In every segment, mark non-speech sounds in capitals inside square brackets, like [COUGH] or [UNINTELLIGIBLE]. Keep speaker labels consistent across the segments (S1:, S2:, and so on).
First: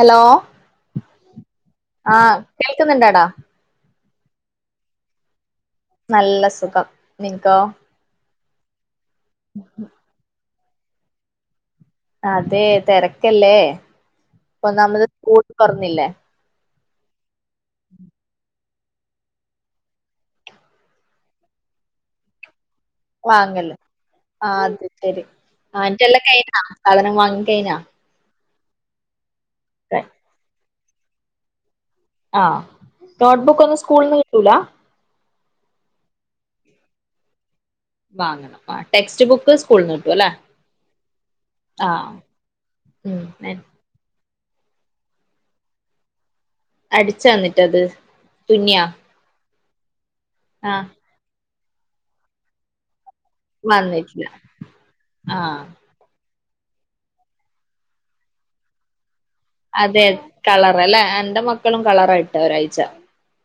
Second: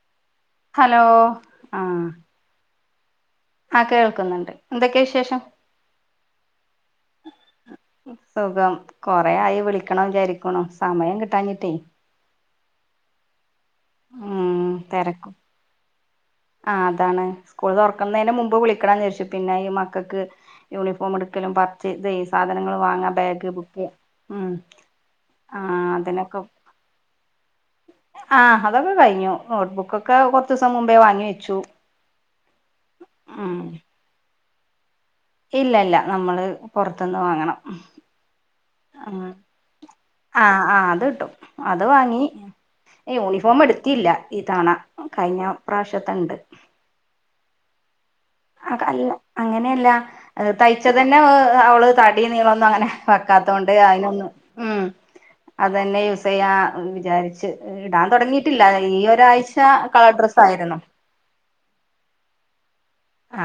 S1: Hello
S2: hello, ആഹ,
S1: കേൾക്കുന്നുണ്ടാടാ.
S2: ആ കേൾക്കുന്നുണ്ട്. എന്തൊക്കെയ വിശേഷം?
S1: നല്ല സുഖം നിൻക്കോ?
S2: സുഖം. കൊറെ ആയി വിളിക്കണം വിചാരിക്ണു സമയം കിട്ടാഞ്ഞിട്ടേ.
S1: അതെ തെരക്കല്ലേ
S2: ഉം
S1: ഇപ്പൊന്നാമത്
S2: തെരക്കും
S1: സ്കൂൾ തൊർന്നില്ലേ?
S2: ആ, അതാണ് സ്കൂൾ തൊർക്ക്ന്നെനു മുമ്പ് വിളിക്കണം വിചാരിചിനി. പിന്നെ ഈ മക്കൾക്ക് യൂണിഫോം എടുക്കലും പർചെയ്സേം സാധനങ്ങൾ വാങ്ങാൻ.
S1: വാങ്ങല്ലോആ അത് ശരി
S2: ആ
S1: വാങ്ങിറ്റല്ലാം കയിഞ്ഞ സാദനം വാങ്ങി കയ്ഞാ?
S2: ആഹ്, അതൊക്കെ കഴിഞ്ഞു. നോട്ട്ബുക്ക്ക്കൊക്കെ കൊർച്ചീസം മുമ്പേ വാങ്ങി വെച്ചു.
S1: ആഹ, നോട്ട്ബുക്ക് ഒന്നും സ്കൂളിൽ നിന്ന് കിട്ടൂല?
S2: ഇല്ലല്ല നമ്മള് പുറത്തുന്ന് വാങ്ങണം.
S1: വാങ്ങണം ആഹ് ടെക്സ്റ്റ്
S2: ആഹ,
S1: ബുക്ക് സ്കൂളിൽന്ന് കിട്ടും അല്ലേ
S2: ആ, അത് കിട്ടും അത്
S1: ആഹ്
S2: വാങ്ങി. ഹേയ്
S1: ഉം എ-
S2: യൂണിഫോം എടുത്തിയില്ല ഈതണ കഴിഞ്ഞ പ്രാവശ്യത്തണ്ട്.
S1: അടിച്ച എന്നിട്ട് അത്?
S2: അല്ല അങ്ങനെയല്ല
S1: ആഹ്
S2: തയ്ച്ച തന്നെ അവള് തടിയ നീളൊന്നും അങ്ങനെ. വക്കാതോണ്ട്
S1: വന്നിട്ടില്ല
S2: അയിനൊന്നും ഉം
S1: ആഹ്
S2: അതന്നെ വിചാരിച്ച് ഇടാൻ തൊടങ്ങിയിട്ടില്ല ഈ ഒരാഴ്ച.
S1: അതെ
S2: കളർ ഡ്രസ്സ് ആയിരുന്നു
S1: കളർ അല്ലേ. എന്റെ മക്കളും കളറായിട്ട ഒരാഴ്ച.
S2: ആ,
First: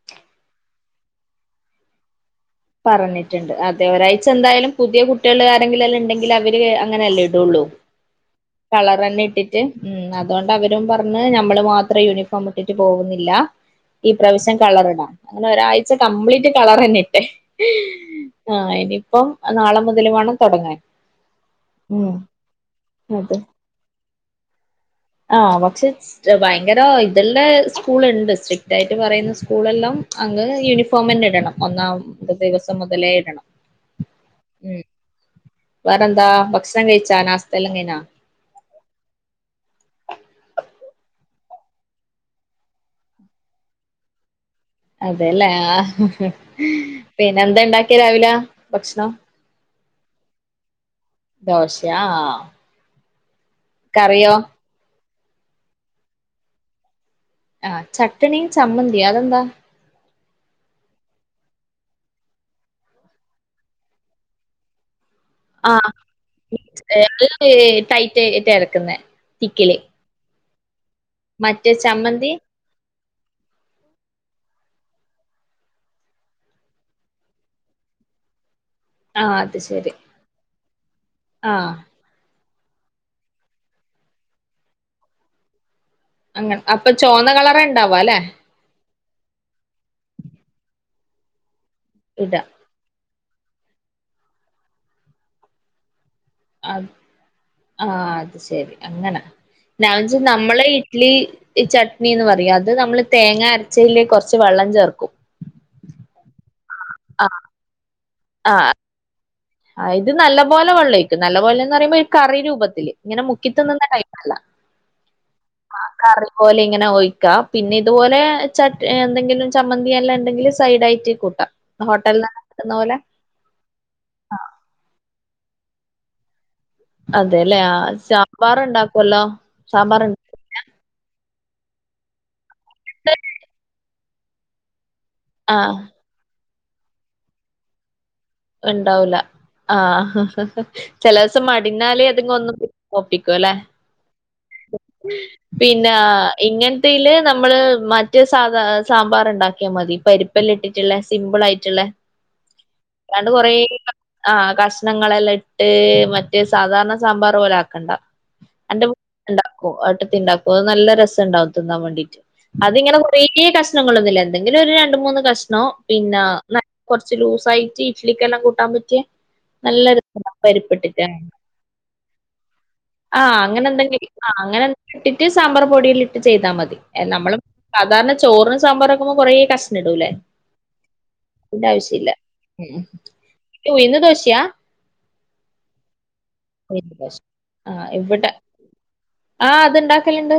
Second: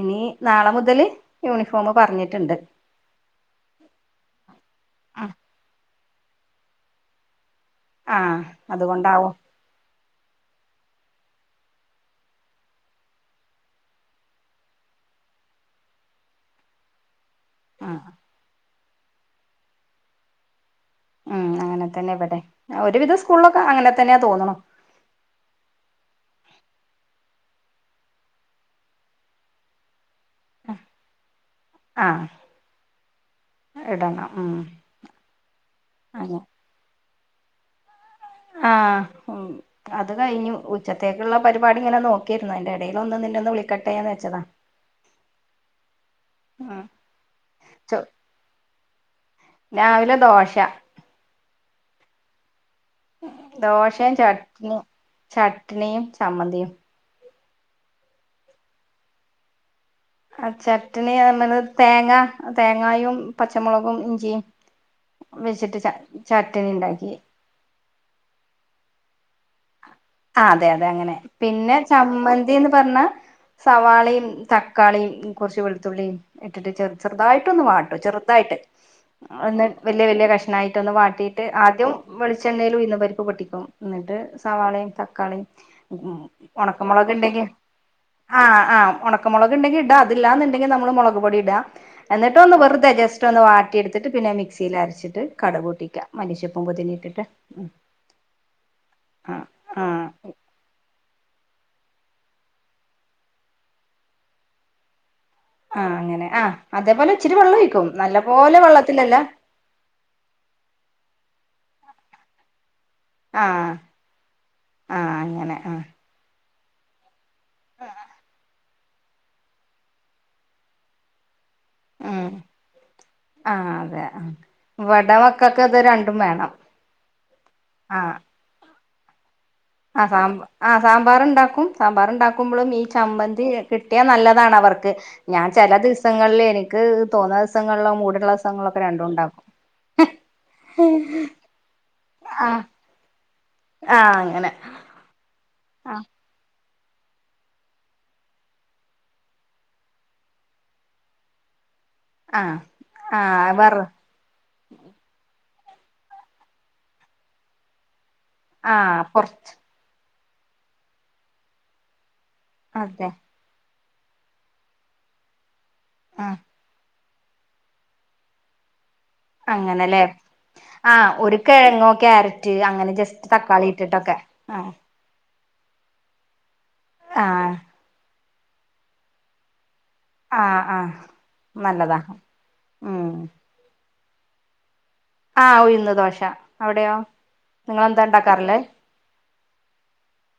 S2: ഇനി നാളെ മുതൽ യൂണിഫോം പറഞ്ഞിട്ടിണ്ട്.
S1: പറഞ്ഞിട്ടുണ്ട് അതെ. ഒരാഴ്ച എന്തായാലും പുതിയ കുട്ടികൾ ആരെങ്കിലല്ലാം ഉണ്ടെങ്കിൽ അവര് അങ്ങനെ അല്ലേ ഇടുള്ളൂ.
S2: ആ
S1: കളർന്നെ
S2: അതുകൊണ്ടാവും
S1: ഇട്ടിട്ട്. അതുകൊണ്ട് അവരും പറഞ്ഞ് നമ്മള് മാത്രം യൂണിഫോം ഇട്ടിട്ട് പോകുന്നില്ല. ഈ പ്രവിശ്യം കളർടാം അങ്ങനെ ഒരാഴ്ച കംപ്ലീറ്റ് കളർ തന്നെ ഇട്ടെ.
S2: ആ
S1: ആഹ, ഇനിയിപ്പം നാളെ മുതൽ വേണം തുടങ്ങാൻ.
S2: ഉം. അങ്ങനെ തന്നെ
S1: ഉം
S2: ഇവിടെ ഒരുവിധം സ്കൂളിലൊക്കെ അങ്ങനെ തന്നെയാ തോന്നണ.
S1: ആഹ, പക്ഷെ ഭയങ്കര ഇതല്ല സ്കൂൾളുണ്ട് സ്ട്രിക്ട് ആയിട്ട് പറയുന്ന സ്കൂൾ എല്ലാം. അങ്ങ്ന യൂണിഫോമ് തന്നെ ഇടണം ഒന്നാം
S2: ആ
S1: ദിവസം മുതലേ ഇടണം ഉം വേറെന്താ
S2: അങ്ങനെ
S1: ഭക്ഷണം കഴിച്ചാ നാസ്തെല്ലാം കഴിഞ്ഞാ
S2: ആഹ് അത് കഴിഞ്ഞു ഉച്ചത്തേക്കുള്ള പരിപാടി ഇങ്ങനെ നോക്കിയിരുന്നു അയ്ൻ്റെ എടേല് ഒന്ന് നിന്ന ഒന്ന് വിളിക്കട്ടേന്ന് വെച്ചതാ
S1: അതെല്ലേ ആഹ്
S2: ഉം
S1: പിന്നെ എന്തേ
S2: ചോ
S1: ഉണ്ടാക്കിയ രാവില ഭക്ഷണം
S2: രാവിലെ ദോശ
S1: ദോശാ
S2: ദോശേം ചട്നി ചട്നിയും ചമ്മന്തിയും
S1: ആഹ് ചട്ട്ണീം ചമ്മന്തി അതെന്താ
S2: ആഹ് ചട്ട്ണി ഏർന്നത് തേങ്ങ തേങ്ങയും പച്ച മൊളകും ഇഞ്ചിയും വെച്ചിട്ട് ചട്ട് ചട്ട്ണി ഉണ്ടാക്കി
S1: ഏ ടൈറ്റ് യെറ്റാ അരക്കുന്നേ തിക്കില്
S2: ആഹ് അതെ അതെ അങ്ങനെ.
S1: മറ്റേ
S2: പിന്നെ
S1: ചമ്മന്തി
S2: ചമ്മന്തീന്ന് പറഞ്ഞാ സവാളയും തക്കാളിയും കൊറച്ച് വെളുത്തുള്ളിയും ഇട്ടിട്ട് ചെറ് ചെുതായിട്ട് ഒന്ന് വാട്ടും ചെറുതായിട്ട്
S1: ആഹ് അത്
S2: ഒന്ന്
S1: ശരി
S2: വല്യ വല്യ കഷ്ണമായിട്ടൊന്ന് വാട്ടീട്ട്
S1: ആഹ്
S2: ആദ്യം വെളിച്ചെണ്ണേല് ഉഴ്ന്ന് പരിപ്പ് പൊട്ടിക്കും എന്നിട്ട് സവാളയും തക്കാളിയും ഉം
S1: അങ്ങനെ
S2: ഒണക്ക
S1: അപ്പൊ
S2: മൊളക്
S1: ചോന്ന
S2: ഇണ്ടങ്കി
S1: കളറ് ഇണ്ടാവാ അല്ലെ
S2: ആഹ് ആഹ് ഒണക്ക് മൊളക് ഇണ്ടെങ്കി ഇടാ അതില്ലാന്നുണ്ടെങ്കി നമ്മള് മൊളക് പൊടി ഇടാ
S1: ഇട
S2: എന്നിട്ട് ഒന്ന് വെറ്തെ ജസ് റ്റൊന്ന് വാട്ടി എടുത്തിട്ട് പിന്നെ മിക്സിയിൽ അരച്ചിട്ട് കട പൂട്ടിക്കാ
S1: അത് ആഹ് അത് ശെരി അങ്ങന
S2: ആ ആ
S1: നാൻവെജ് നമ് നമ്മള് ഇഡ്ലി ഈ ചട്നി എന്ന് പറയും അത് നമ്മള് തേങ്ങ അരച്ചേല് കൊറച്ച് വെള്ളം ചേർക്കും
S2: ആഹ് അങ്ങനെ ആഹ് അതേപോലെ ഇച്ചിരി
S1: ആഹ്
S2: വെള്ളം ഒഴിക്കും നല്ല പോലെ വെള്ളത്തിലല്ല
S1: അഹ് ഇത് നല്ലപോലെ വെള്ളം ഒഴിക്കും നല്ല പോലെന്ന് പറയുമ്പ ഈ കറി രൂപത്തില്. ഇങ്ങന മുക്കി
S2: ആഹ്
S1: തിന്ന്ന്ന ടൈ അല്ല
S2: ആഹ് അങ്ങനെ
S1: ആഹ് കറി പോലെ ഇങ്ങനെ ഒഴിക്കാ പിന്നെ ഇതുപോലെ ചട്ട് ഏഹ് എന്തെങ്കിലും ചമ്മന്തി എല്ലാം ഉണ്ടെങ്കില് സൈഡായിറ്റ് കൂട്ടാം
S2: ഉം
S1: ഹോട്ടല്ലന്ന് തിന്ന പോലെ
S2: ആഹ് അതെ ആഹ് ഇവടെ മക്കക്ക് അത് രണ്ടും വേണം
S1: അതെല്ലേ അഹ്
S2: ആഹ്
S1: സാമ്പാർ ഉണ്ടാക്കോല്ലോ
S2: ആഹ് സാമ്പ ആഹ് സാമ്പാറ് ഉണ്ടാക്കും സാമ്പാറ് ഉണ്ടാക്കുമ്പൊളും ഈ ചമ്മന്തി യെ കിട്ട് കിട്ടിയാ നല്ലതാണ് അവർക്ക്. ഞാൻ
S1: ആ
S2: ചെല ദിവസങ്ങളില് എനിക്ക് തോന്നുന്ന ദിവസങ്ങളില മൂടുളള ദിസ
S1: ഇണ്ടാവൂല ആഹ് ചെല ദിവസം മടിന്നാല് അതിങ്ങെ ഒന്നും.
S2: ആഹ്
S1: ഒപ്പിക്കും അല്ലേ
S2: ആഹ് അങ്ങനെ
S1: പിന്നാ
S2: ആഹ്
S1: ഇങ്ങനത്തേല് നമ്മള് മറ്റേ സാധാ സാമ്പാറ് ഇണ്ടാക്കിയാ മതി പരിപ്പ് എല്ലാ ഇട്ടി മറ്റ്ള്ളേ സിമ്പിള് ആയിട്ടുള്ളേ
S2: ആഹ്
S1: ഏതാണ്ട് കൊറേ
S2: ആഹ് വറ
S1: ആഹ് കഷ്ണങ്ങളെല്ലാം ഇട്ട് മറ്റേ സാധാരണ സാമ്പാർ പോലെ ആക്കണ്ട എന്റെ വ്
S2: ആഹ് കൊറച്ച്
S1: ഇണ്ടാക്കും ഏട്ടത്തി ഇണ്ടാക്കു അത് നല്ല രസം ഉണ്ടാവും തിന്നാൻ വേണ്ടീട്ട് അതിങ്ങനെ
S2: അതെ
S1: കൊറേ കഷ്ണങ്ങളൊന്നുമില്ല എന്തെങ്കിലും ഒരു രണ്ട് മൂന്ന് കഷ്ണോ പിന്നാ
S2: ആഹ്
S1: നൽ കൊറച്ച് ലൂസായിട്ട് ഇഡ്ലിക്കെല്ലാം കൂട്ടാൻ പറ്റിയ നല്ലൊ രസം പരിപ്പ് ഇട്ടിട്ട്
S2: കെഴങ്ങോ ക്യാരറ്റ് അങ്ങനെ ജസ്റ്റ്
S1: ആഹ്
S2: തക്കാളി
S1: അങ്ങനെ എന്തെങ്കിലും
S2: ഇട്ടിട്ടൊക്കെ
S1: ആഹ് അങ്ങനെ ഇട്ടിട്ട് സാമ്പാറ് പൊടീല് ഇട്ട് ചെയ്താ മതി. നമ്മളും സാധാരണ ചോറ്ന് സാമ്പാറ് വെക്കുമ്പോ കൊറേ കഷ്ണം ഇടൂല്ലേ
S2: ആഹ് ആഹ് നല്ലതാ ഉം
S1: ഈ ഉയുന്ന് ദോശയാ
S2: ആഹ് ഉഴ്ന്ന് ദോശ അവിടെയോ
S1: ഉഴുന്ന് ദോശ ആ
S2: നിങ്ങളെന്താ
S1: ഇവിടെ
S2: ഇണ്ടാക്കാറ് ഉള്ളേ
S1: ആഹ് അത് ഉണ്ടാക്കലുണ്ട്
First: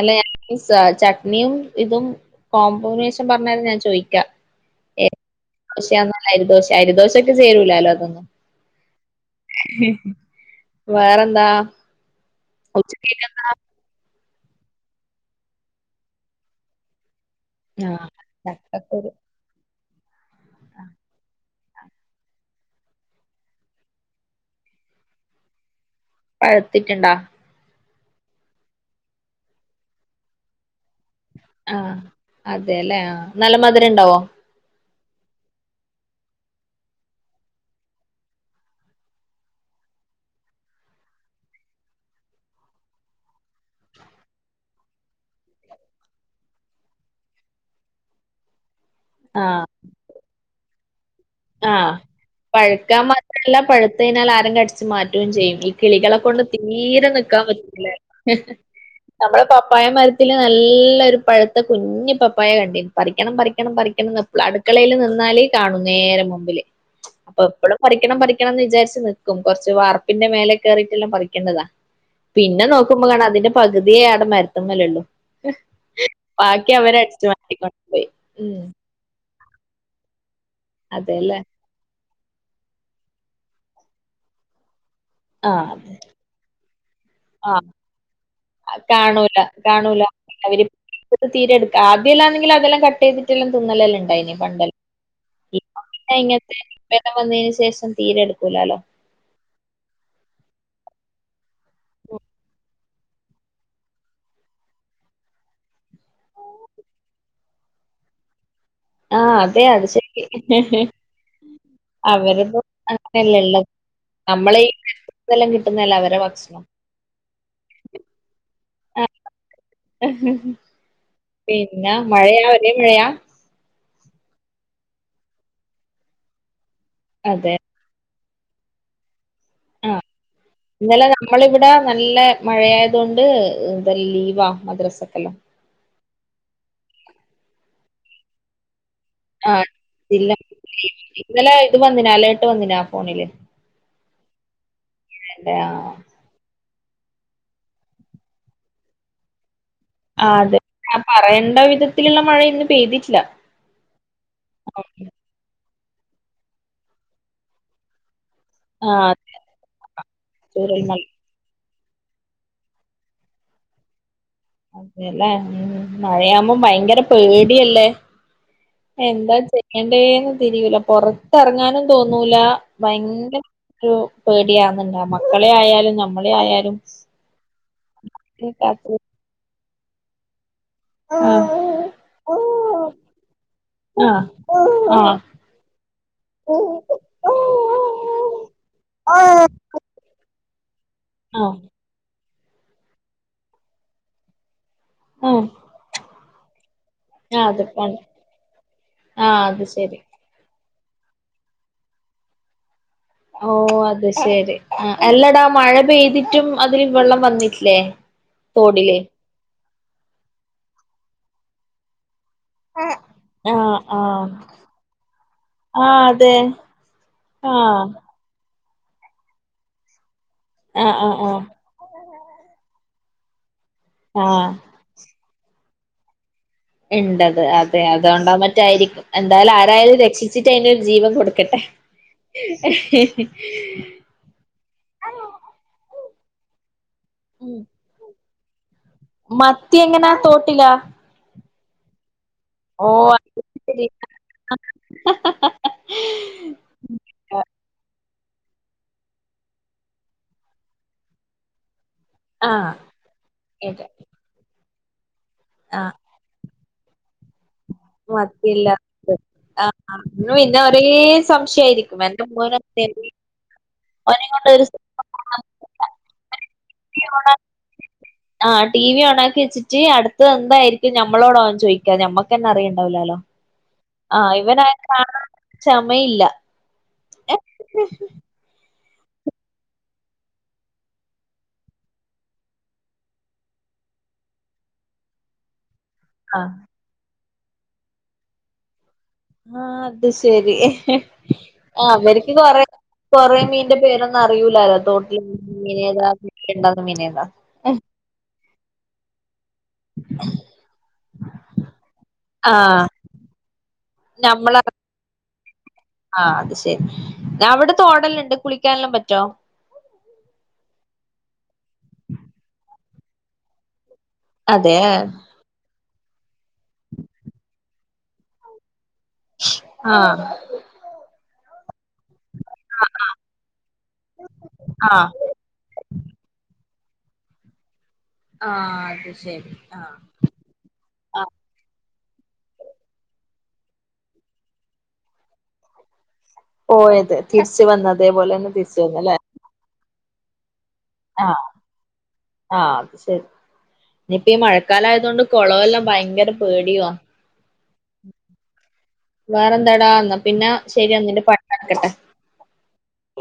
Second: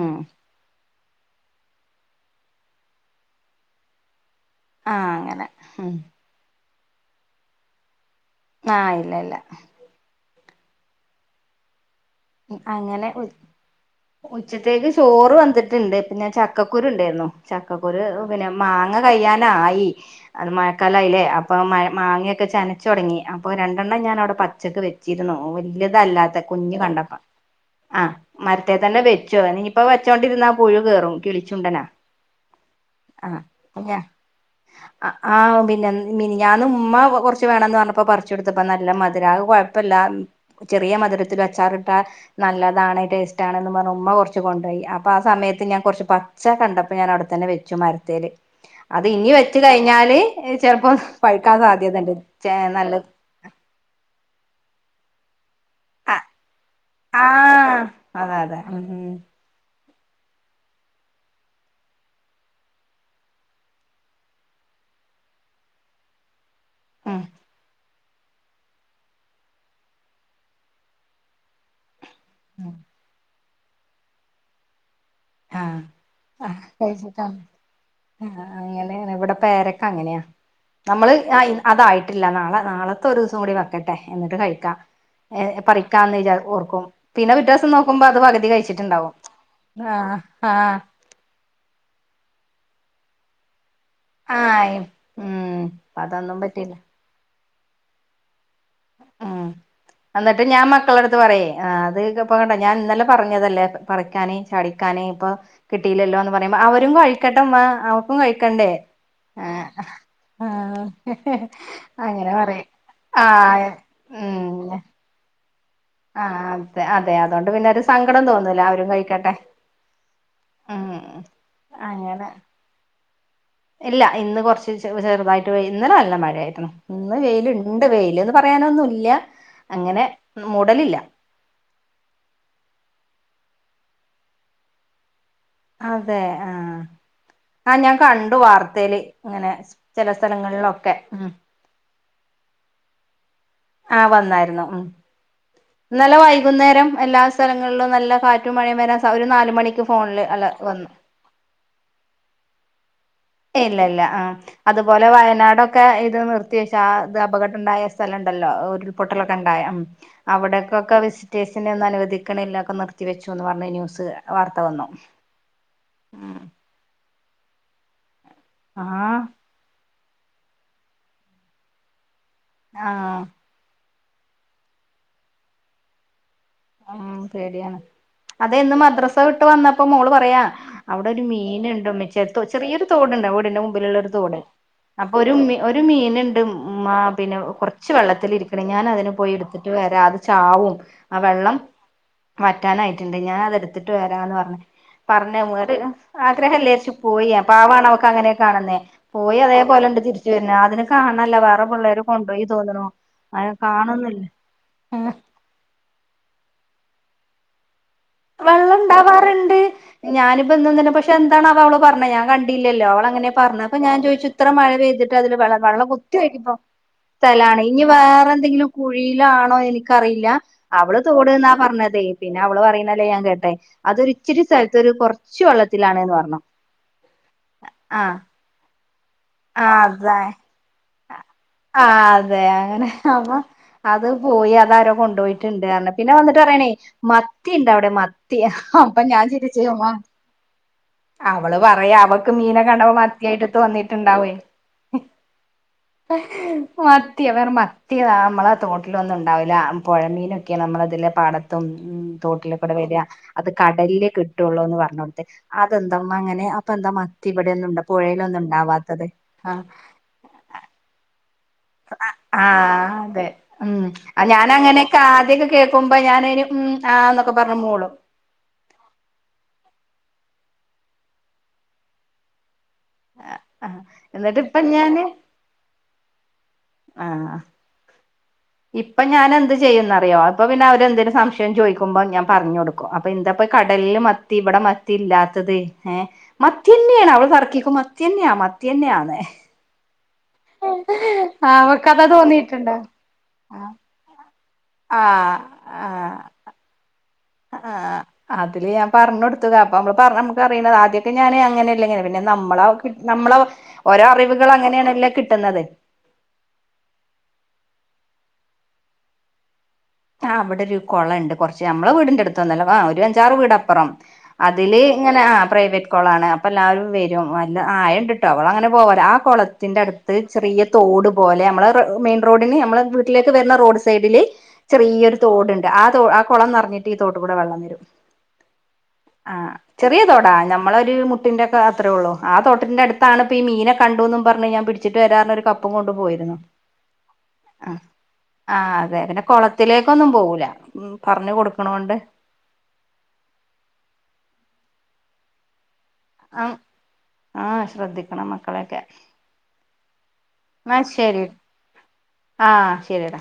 S1: അല്ല ഞാനീ ചട്നിയും ഇതും കോമ്പോനേഷൻ പറഞ്ഞാല് ഞാൻ ചോദിക്കാ ഏ
S2: ആഹ് അങ്ങനെ ഉം
S1: പക്ഷെ അരിദോശ അരിദോശക്ക് ചേരൂലാലോ അതൊന്നും
S2: ആഹ് ഇല്ല ഇല്ല
S1: വേറെന്താ
S2: അങ്ങനെ ഉ
S1: ഉച്ചക്കേക്ക്
S2: ഉച്ചത്തേക്ക് ചോറ് വെന്തിട്ട്ണ്ട് പിന്നെ ചക്കക്കുരുണ്ടേര്ന്നു ചക്കക്കുരു
S1: ആഹ്
S2: പിന്നെ മാങ്ങ
S1: ചക്കക്കുരു
S2: കയ്യാനായി അത് മഴക്കാലായീലെ അ ഇപ്പം മഴ മാങ്ങയൊക്കെ ചെനച്ചൊടങ്ങി അപ്പോ രണ്ടെണ്ണം ഞാനവ്ടെ പച്ചക്ക് വെച്ചിര്ന്നു വലിയതല്ലാത്ത
S1: പഴുത്തിട്ട്ണ്ടാ?
S2: അഹ് മരത്തെ തന്നെ വെച്ചോ ഇനിയിപ്പ വെച്ചോണ്ടിരുന്നാ പുഴു കേറും കിളിച്ചുണ്ടനാ
S1: ആഹ് അതേലേ ആ നല്ല മധുരണ്ടാവോ
S2: അ ആഹ് പിന്നെ മിനിഞാന്ന് ഉമ്മ കൊറച്ച് വേണംന്ന് പറഞ്ഞപ്പൊ പറിച്ച് കൊട്ത്തപ്പ നല്ല മധുരാ ആകെ കൊ കെയ്പ്പല്ല ചെറിയ മധുരത്തിലും അച്ചാറിട്ട നല്ലതാണ് ടേസ്റ്റാണെന്ന് പറഞ്ഞ് ഉമ്മ കൊർച്ച് കൊണ്ടോയി അപ്പം ആ സമയത്ത് ഞാൻ കൊർച്ച് പച്ച കണ്ടപ്പൊ ഞാൻ അവ്ടത്തന്നെ വെ വെച്ചു മരത്തില് അത് ഇനി വെച്ച്
S1: ആഹ്
S2: കഴിഞ്ഞാല് ചെലപ്പോ പഴുക്കാൻ
S1: ആഹ്
S2: സാധ്യതണ്ട് ചെ
S1: പഴുക്കാൻ
S2: നല്ല
S1: മാത്രല്ല പഴുത്ത് കഴിഞ്ഞാൽ ആരും അടിച്ച് മാറ്റുവേം ചെയ്യും ഇ
S2: ആ
S1: കിളികളെ കൊണ്ട് തീരെ
S2: ആ
S1: നിക്കാൻ പറ്റൂല
S2: അതെ അതെ ഉം
S1: നമ്മളെ പപ്പായ മരത്തില് നല്ലൊരു പഴുത്ത കുഞ്ഞു പപ്പായ കണ്ടീന് പറിക്കണം പറിക്കണം പറിക്കണംന്ന് അടുക്കളയില് നിന്നാല് കാണും നേരെ മുമ്പില്
S2: ഉം
S1: അപ്പം എപ്പളും പറിക്കണം പറിക്കണംന്ന് വിചാരിച്ച് നിക്കും കൊറച്ച് വാർപ്പിന്റെ മേലെ ക്കേറീട്ടെല്ലാം പറിക്കണ്ടതാ പിന്നെ നോക്കുമ്പൊളാണ് അതിന്റെ പകുതിയെ അവിടെ മരത്ത്മ്മലൊള്ളു
S2: ആ ആ
S1: ബാക്കി അവരടിച്ച് മാറ്റിക്കൊണ്ട് പോയി ഉം
S2: എങ്ങനെ ഇവ്ടെ പേരക്കങ്ങനെയാ നമ്മള്
S1: അതെല്ലേ
S2: അ അതായിട്ടില്ല നാളെ നാളത്തെ ഒരൂസം കൂടി വെക്കട്ടെ എന്നിട്ട് കഴിക്കാം ഏഹ്
S1: ആഹ്
S2: പറിക്കാന്ന് വിചാ ഓർക്കും പിന്നെ പിറ്റേ
S1: ആഹ്
S2: ദിവസം നോക്കുമ്പോ അത് പകുതി കഴിച്ചിട്ടുണ്ടാവും
S1: കാണൂല കാണൂല
S2: ആഹ്
S1: അവര്
S2: ആഹ്
S1: തീരെടുക്ക ആദ്യം എല്ലാണെങ്കില് അതെല്ലാം കട്ടെയ്തിട്ടെല്ലാം തിന്നലന്നേണ്.
S2: ആയി ഉം അതൊന്നും
S1: ഇങ്ങനത്തെ
S2: പറ്റിയില്ല.
S1: വന്നതിന് ശേഷം തീരെടുക്കൂലാല്ലോ.
S2: ആഹ് എന്നിട്ട് ഞാൻ മക്കളെടുത്ത് പറയെ, ആ അത് ഇപ്പ കണ്ട ഞാൻ ഇന്നലെ പറഞ്ഞതല്ലേ പറിക്കാന് ചാടിക്കാന് ഇപ്പോ കിട്ടിയില്ലല്ലോന്ന് പറയുമ്പോ അവരും കഴിക്കട്ടുമ്മ അവർക്കും കഴിക്കണ്ടേ.
S1: ആഹ് അതെ അത് ശരി ഹി ഹി
S2: ആഹ് അങ്ങനെ
S1: അവരത്
S2: പറയും
S1: അങ്ങനല്ലല്ലോ.
S2: ആഹ് ഉം
S1: നമ്മള് [UNINTELLIGIBLE]
S2: ആഹ് അതെ അതെ അതോണ്ട് പിന്നൊരു സങ്കടം തോന്നൂല്ല അവരും കഴിക്കട്ടെ.
S1: ഇഹ്
S2: ഉം
S1: പിന്നെ
S2: അങ്ങനെ
S1: മഴയാ ഒരേ മഴയാ?
S2: ഇല്ല ഇന്ന് കൊറച്ച് ചെറുതായിട്ട് പെയ് ഇന്നലെ നല്ല മഴയായിരുന്നു ഇന്ന് വെയ്‌ല്
S1: അതെ
S2: ഇണ്ട്. ഇണ്ട് വെയ്‌ല്ന്ന് പറയാനൊന്നുല്ല
S1: ആഹ്
S2: അങ്ങനെ മൂടലില്ല.
S1: ഇന്നലെ നമ്മളിവിടെ നല്ല മഴയാത് കൊണ്ട് എന്താ ലീവാ മദ്രസക്കെല്ലാം.
S2: അതെ ആഹ് ആഹ് ഞാൻ കണ്ടു വാർത്തേല്. അങ്ങനെ
S1: ആഹ്
S2: ചെല
S1: ജില്ല
S2: സ്ഥലങ്ങളിലൊക്കെ ഉം.
S1: ഇന്നലെ ഇത് വന്നിനാ അലേർട്ട് വന്നിനാ ഫോണില്?
S2: ആഹ് വന്നായിരുന്നു ഉം.
S1: ഇതന്നെ ആഹ്.
S2: ഇന്നലെ വൈകുന്നേരം എല്ലാ സ്ഥലങ്ങളിലും നല്ല കാറ്റും മഴയും വരാൻ സ ഒരു നാല് മണിക്ക് ഫോണില് അലർട്ട് വന്നു.
S1: പറയണ്ട വിധത്തിലുള്ള മഴ ഇന്ന് പെയ്തിട്ടില്ല.
S2: ഇല്ലില്ല ആഹ് അതുപോലെ വയനാടൊക്കെ ഇത് നിർത്തിവെച്ച് ആ ഇത് അപകടണ്ടായ സ്ഥലണ്ടല്ലോ
S1: ആഹ്
S2: ഉരുൾപൊട്ടലൊക്കെണ്ടായ ഉം അവിടക്കൊക്കെ
S1: ചൂരൽമല
S2: വിസി വിസിറ്റെർസിനെ ഒന്നും അനുവദികണില്ല ഒക്കെ നിർത്തി വെച്ചുന്ന് പറഞ്ഞ് ന്യൂസ് വാർത്ത വന്നു
S1: അതെലേ ഉം
S2: ഉം
S1: മഴയാവുമ്പം ഭയങ്കര പേടിയല്ലേ
S2: ആഹ്
S1: എന്താ ചെ എന്തേന്ന് തിരിയൂല പൊറത്തെറങ്ങാനും തോന്നൂല
S2: ആഹ്
S1: ഭയങ്കര ഒരു പേടിയാന്ന്ണ്ടാ മക്കളെ ആയാലും നമ്മളെ ആയാലും
S2: ഉം പേടിയാണ് അതെ ഇന്ന് മദ്രസ വിട്ട് വന്നപ്പോ മോള് പറയാ അവിടെ ഒരു മീൻ ഉണ്ട്
S1: ആഹ്
S2: ഉമ്മച്ചേ ചെറിയൊരു തോടുണ്ട് ആ വീടിന്റെ മുമ്പിലുള്ള ഒരു തോട്
S1: ആഹ്
S2: അപ്പൊ
S1: ആഹ്
S2: ഒരു ഉമ്മി ഒരു മീനുണ്ട് മ്മാ പിന്നെ കൊറച്ച് വെള്ളത്തിലിരിക്കണെ ഞാൻ അതിനെ പോയി എടുത്തിട്ട് വരാം അത് ചാവും ആഹ് വെള്ളം മറ്റാനായിറ്റ്ണ്ട് ഞാഅത്ട്ത്ത്ട്ട് വരാന്ന് പറഞ് പറഞ്ഞ
S1: ആഹ്
S2: ഒര്അ ആഗ്രഹല്ലേച്ചും പോയി
S1: അതിപ്പണ്ട്
S2: അപാവളവ്ക്ക് അങ്ങനെ കാണുന്നെ പോയി
S1: ആഹ് അത് ശരി
S2: അതേപോലെണ്ട് തിരി ച്ച് വര്ന് അത് നെകാണല്ല വേറെ പ്ള്ളേര് കൊണ്ടോയി തോന്ന്ണു
S1: ഓ അത് ശെരി എല്ലടാ മഴ പെയ്തിറ്റും അതില് വെള്ളം വന്ന്ട്ട്ലേ
S2: വെള്ളംണ്ടാവാറ്ണ്ട് ഞാനിപ്പന്നും ന്നലെ പക്ഷെ എന്താണാവോ അവള് പറണ ഹ് ഞാകൺ ടില്ലല്ലോ അവള അങ്ങനെ
S1: ആഹ്
S2: പർണപ്പ ഞാൻ
S1: ആഹ്
S2: പോയിച്ചു ഇത്ര മഴ പെയ്തിട്ട് അദ്ല് വെള്ളം
S1: ആഹ് അതെ
S2: വെള്ളംകുത്തിഴുകി പോ സ്ഥലാണ് ഇഞി
S1: ആഹ്
S2: വേറെന്തെങ്കിലും കുഴിയിലാണോ എനിക്കറിയില്ല
S1: ആഹ്
S2: അവള്
S1: ആഹ് ആഹ്
S2: തോട്ന്നാ പറഞ്ഞതെയ് പിന്നെ അവള് പറയുന്ന ല്ലേഞാകേട്ടെ അതൊര്ച്ചിരി
S1: ആഹ്
S2: സൽത്തൊരു കൊറച്ച് വള്ളത്തിലാണ് ന്ന് പർണു
S1: എണ്ടത് അതെ അതോണ്ടാ മറ്റായിരിക്കും എന്തായാലു
S2: ആഹ്
S1: ആരായാലു
S2: അതാ
S1: രക്ഷിച്ചിട്ടയിന രു ജീവൻ കൊടുക്കട്ടെ
S2: ആഹ് അതെ അങ്ങനെ അപ്പൊ അത് പോയി അതാരോ കൊണ്ടോയിറ്റ്ണ്ട്ർ ണു പിന്നെ വന്നിട്ട് പറ്യേണേയ് മത്തി
S1: ഉം
S2: ണ്ടവ്ടെ മത്തി ഹോ പ്പഞാൻ ചിന്തിച് ഒമാ
S1: അതോട്ടിലാ
S2: അവള് പറയാ അവൾക്ക് മീന കണ്ടപ്പോ മത്തിയായിട്ട് തോന്നിട്ടുണ്ടാവോയ്
S1: ഹ ഹ ഹ
S2: ഉ മത്തിയോ വേറെ മത്തിയതാമ്മളെ തോട്ടിലൊന്നുണ്ടാവുല പൊഴമീനൊക്കെയലമ്മള് തില് പാട ത്തും ഉം
S1: ആഹ്
S2: തോട്ടിലക്കതാ വര്യാ അത്
S1: ഇത്
S2: കടൽലേ കിട്ടൊള്ളൂന്ന് പർഞ്ഞോ ട്ത്തെ
S1: ആഹ്
S2: അതെന്തം അങ്ങനെ അപ്പെന്താ മത്തി ഇവടൊന്നും ഇണ്ട പുഴയിലൊന്നും ഇണ്ടാവാത്തത് ആഹ്
S1: നൂ ഇന്ന ഒരേസ് സംശയാരി
S2: ആഹ് അതെ ഉം
S1: ഓനെ
S2: ഞാന
S1: കൊണ്ട് ഒരു
S2: അങ്ങനെക്ക ആദ്യൊക്ക കേക്കുമ്പൊ ഞാനയിന് ഉം ആഹ് ന്നൊക്ക പർഞ്ഞ് മൂളും
S1: ആഹ് ട്ടീ വി ഓണാക്കി വെച്ട്ട് അടുത്ത എന്തായിരിക്കും ഞമ്മളോട അവൻ ചോയിക്ക ഞമ്മക്കെന്നെ അറിയണ്ടാവുലാലൊ
S2: ആ
S1: ആഹ്
S2: എന്നിട്ട് ഇപ്പൊ
S1: ഇവനെ കാണാൻ ക്ഷമയില്ല
S2: ആഹ്
S1: [INAUDIBLE]
S2: ഇപ്പ ഞാനെന്ത് ചെയ്യുന്നറിയൊ അപ്പൊ പിന്നെ അവരെന്തേലും സംശയം ചോയിക്കുമ്പൊ ഞാൻ പറഞ്ഞൊട് ക്കു അപ്പൊ എന്താപ്പ കടൽല് മത്തി ഇവടെ മത്തി ഇല്ലാത്തത് ഏഹ്
S1: ആഹ്
S2: മത്തിയെന്നേണ് അവള് തർക്കിക്കും മത്തിയെന്ന്യാ മത്തിയെന്ന്യാന്ന്
S1: ആഹ് അത് ശരി
S2: അവക്കതാ
S1: അവർക്ക് കൊറേ
S2: തോന്നിയിട്ടുണ്ടോ
S1: കൊറേ
S2: ആഹ്
S1: മീൻന്റെ പേര് അറിയൂലാലൊ തോട്ട്ലെ മീനേത
S2: ആഹ്
S1: [UNINTELLIGIBLE] ണ്ടാവ്ന്ന മീനേത
S2: ആഹ് അതില് ഞാൻ പറഞ്ഞൊട്ത്തത അപ്പൊ നമ്മള് പർ നമ്മക്ക് അറിയ്ണത ആദ്യൊക്ക ഞാന് അങ്ങനെല്ല ഇങ്ങനെ പിന്നെ നമ്മളവ
S1: ആഹ്
S2: നമ്മളവ ഓരൊ അറിവ്കള്
S1: നമ്മള
S2: അങ്ങനെണല്ലൊ കിട്ട്ന്നത്
S1: ആഹ് അത് ശരി. അവടെ തോടെല്ലണ്ട് കുളിക്കാനെല്ല പറ്റൊ
S2: ആഹ് ഇവടൊരു കൊളണ്ട് കൊറ്ച്ച് ഞമ്മളെ വീടിന്റ അടുത്തൊന്നല്ല ആഹ് ഒരു അഞ്ചാറ് വീടപ്പറാണ് അതില്
S1: അതെ
S2: ഇങ്ങന ആഹാ പ്രൈവറ്റ് കൊളാണ് അപ്പ എല്ലാരും വരും അല്ല ആയണ്ട്ട്ട അവള അങ്ങനെ പോവല ആഹ് കൊളത്തിന്റെ അട്ത്ത്
S1: ആഹ്
S2: ചെറിയ തോട് പോലെ നമ്മള റ മെയി റോഡിന് ഞമ്മള
S1: ആഹ്
S2: വീട്ടിലേക്ക് വര്ന്ന റോഡ് സൈഡില് ചെറിയൊ
S1: ആഹ്
S2: തോട്ണ്ട് ആഹ് ആഹ് കൊളം നെറ്ഞ്ഞ്ട്ട് ഈ തോട്ട് കുട വള്ളം വരും
S1: ആഹ് അത് ശരി ആഹ്
S2: തൊടാനം നമ്മളൊര്
S1: ആഹ്
S2: മുട്ടിന്റൊക്ക അത്രെള്ളു ആഹ് തോട്ടിന്റ അട്ത്താണ് ഇപ്പ ഈമീനെ കണ്ടൂന്നും പർഞ്ഞ് ഞാൻ പിടിച്ചിട്ട് വരാർഞ് ഒര് കപ്പ് പ്പും കൊണ്ട് പോയിര്ന്നു
S1: പോയത് തിരിച്ച് വന്ന് അതേപോലന്നെ തിരിച്ച് വന്ന് അലെ
S2: ത്തിലേക്കൊന്നും പോവൂല ഉം പർഞ്ഞ്
S1: ആഹ്
S2: കൊടുക്ക്ണോണ്ട്.
S1: ആഹ് അത് ശരി ഇനിയിപ്പ ഈ മഴക്കാലയത് കൊണ്ട് കൊളവെല്ല ഭയ ങ്കര പേടിയുവ
S2: ആഹ് ശ്രദ്ധിക്കണം മക്കളെയൊക്കെ
S1: വേറെന്താടാ ഇന്ന പിന്ന ശരി ഇന്നന്റെ പണി നടക്കട്ടെ.
S2: ആഹ് ശെരിയെട.